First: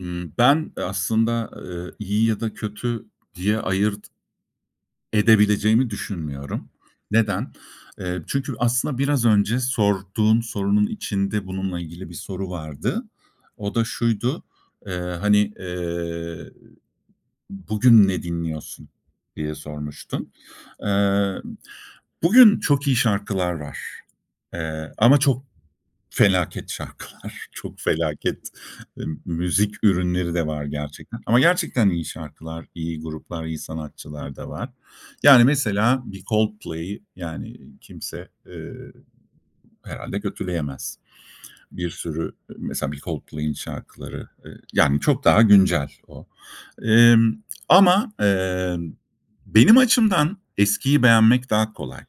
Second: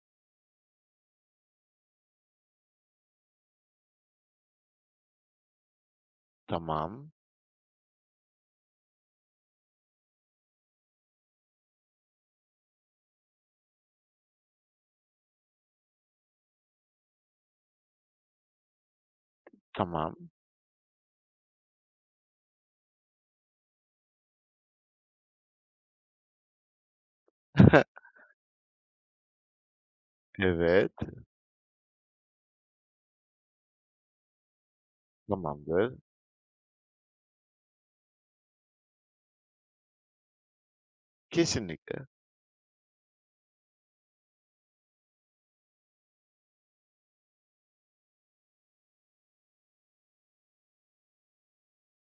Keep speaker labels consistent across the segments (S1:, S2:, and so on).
S1: Imm, ben, eee, aslında, eee, iyi ya da kötü diye ayırt edebileceğimi düşünmüyorum.
S2: Tamam.
S1: Neden? Eee, çünkü aslında biraz önce sorduğum sorunun içinde bununla ilgili bir soru vardı. O da şuydu. Eee, hani, eee, "Bugün ne dinliyorsun?" diye
S2: Tamam.
S1: sormuştun. Eee, bugün çok iyi şarkılar var, eee, ama çok felaket şarkılar. Çok felaket, ımm, müzik ürünleri de var
S2: Evet.
S1: gerçekten ama gerçekten iyi şarkılar, iyi gruplar, iyi sanatçılar da var. Yani
S2: Tamamdır.
S1: mesela bir Coldplay'i, yani, kimse, eee, herhâlde kötüleyemez. Bir
S2: Kesinlikle.
S1: sürü mesela bir Coldplay'in şarkıları, eee, yani çok daha güncel o. Emm, ama, emm, benim açımdan eskiyi beğenmek daha kolay.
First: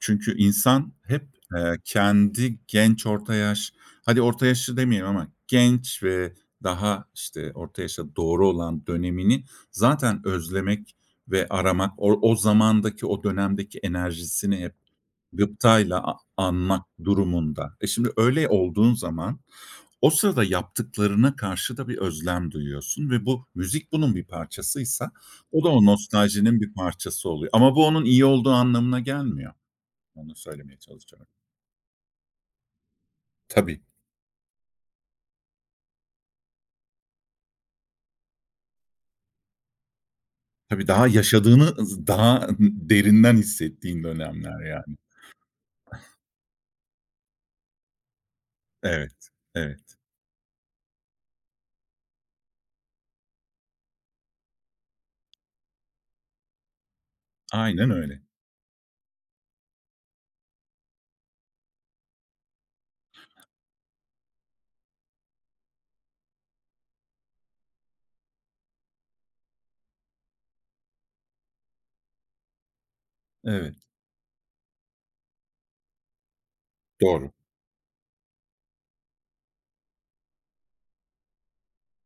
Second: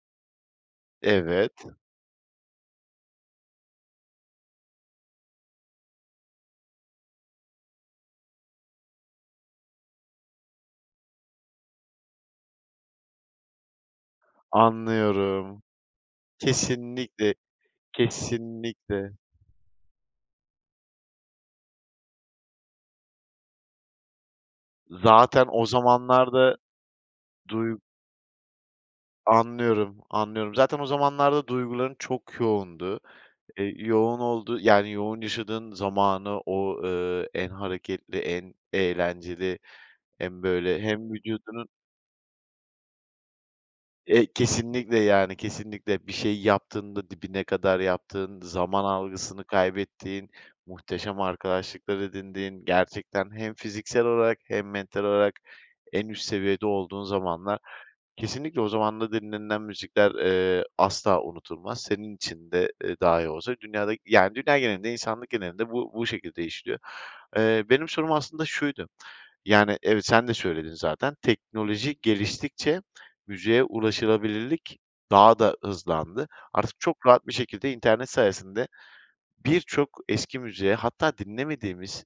S1: Çünkü insan hep,
S2: Evet.
S1: eee, kendi genç orta yaş hadi orta yaşlı demeyelim ama genç ve daha, işte, orta yaşa doğru olan dönemini zaten özlemek ve aramak o o zamandaki, o dönemdeki enerjisini hep
S2: Anlıyorum.
S1: gıptayla a anmak
S2: Kesinlikle,
S1: durumunda. E, şimdi, öyle olduğun
S2: kesinlikle.
S1: zaman o sırada yaptıklarına karşı da bir özlem duyuyorsun ve bu müzik bunun bir parçasıysa
S2: Zaten
S1: o
S2: o
S1: da o
S2: zamanlarda.
S1: nostaljinin bir parçası oluyor ama
S2: Duy
S1: bu onun iyi olduğu anlamına gelmiyor.
S2: Anlıyorum,
S1: Onu
S2: anlıyorum.
S1: söylemeye
S2: Zaten o
S1: çalışıyorum.
S2: zamanlarda duyguların çok yoğundu. Eee,
S1: Tabii.
S2: yoğun olduğu yani yoğun yaşadığın zamanı o, ııı, en hareketli, en eğlenceli hem, böyle,
S1: Tabii, daha
S2: hem
S1: yaşadığını
S2: vücudunun
S1: ız daha ı derinden hissettiğin
S2: Eee,
S1: dönemler yani.
S2: kesinlikle yani kesinlikle bir şey yaptığında dibine kadar yaptığın, zaman
S1: Evet.
S2: algısını
S1: Evet.
S2: kaybettiğin, muhteşem arkadaşlıklar edindiğin, gerçekten hem fiziksel olarak hem mental olarak en üst seviyede olduğun zamanlar.
S1: Aynen öyle.
S2: Kesinlikle o zamanda dinlenilen müzikler, eee, asla unutulmaz. Senin için de, eee, dahi olsa dünyada yani dünya genelinde, insanlık genelinde bu bu şekilde işliyor. Eee, benim sorum aslında şuydu, yani evet sen de söyledin zaten. Teknoloji geliştikçe müziğe
S1: Evet.
S2: ulaşılabilirlik daha da hızlandı. Artık çok rahat
S1: Doğru.
S2: bir şekilde internet sayesinde birçok eski müziğe hatta dinlemediğimiz,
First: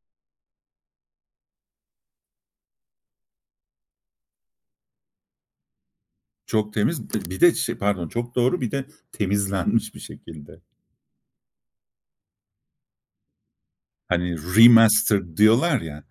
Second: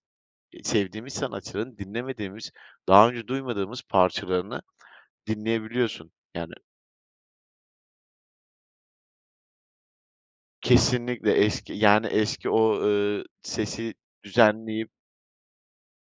S2: e sevdiğimiz sanatçıların dinlemediğimiz, daha önce duymadığımız parçalarını dinleyebiliyorsun. Yani
S1: Çok temiz. Bir de şey Pardon. Çok doğru, bir de temizlenmiş bir şekilde.
S2: Kesinlikle. Eski yani eski o, ııı, sesi
S1: Hani,
S2: düzenleyip
S1: remastered diyorlar ya.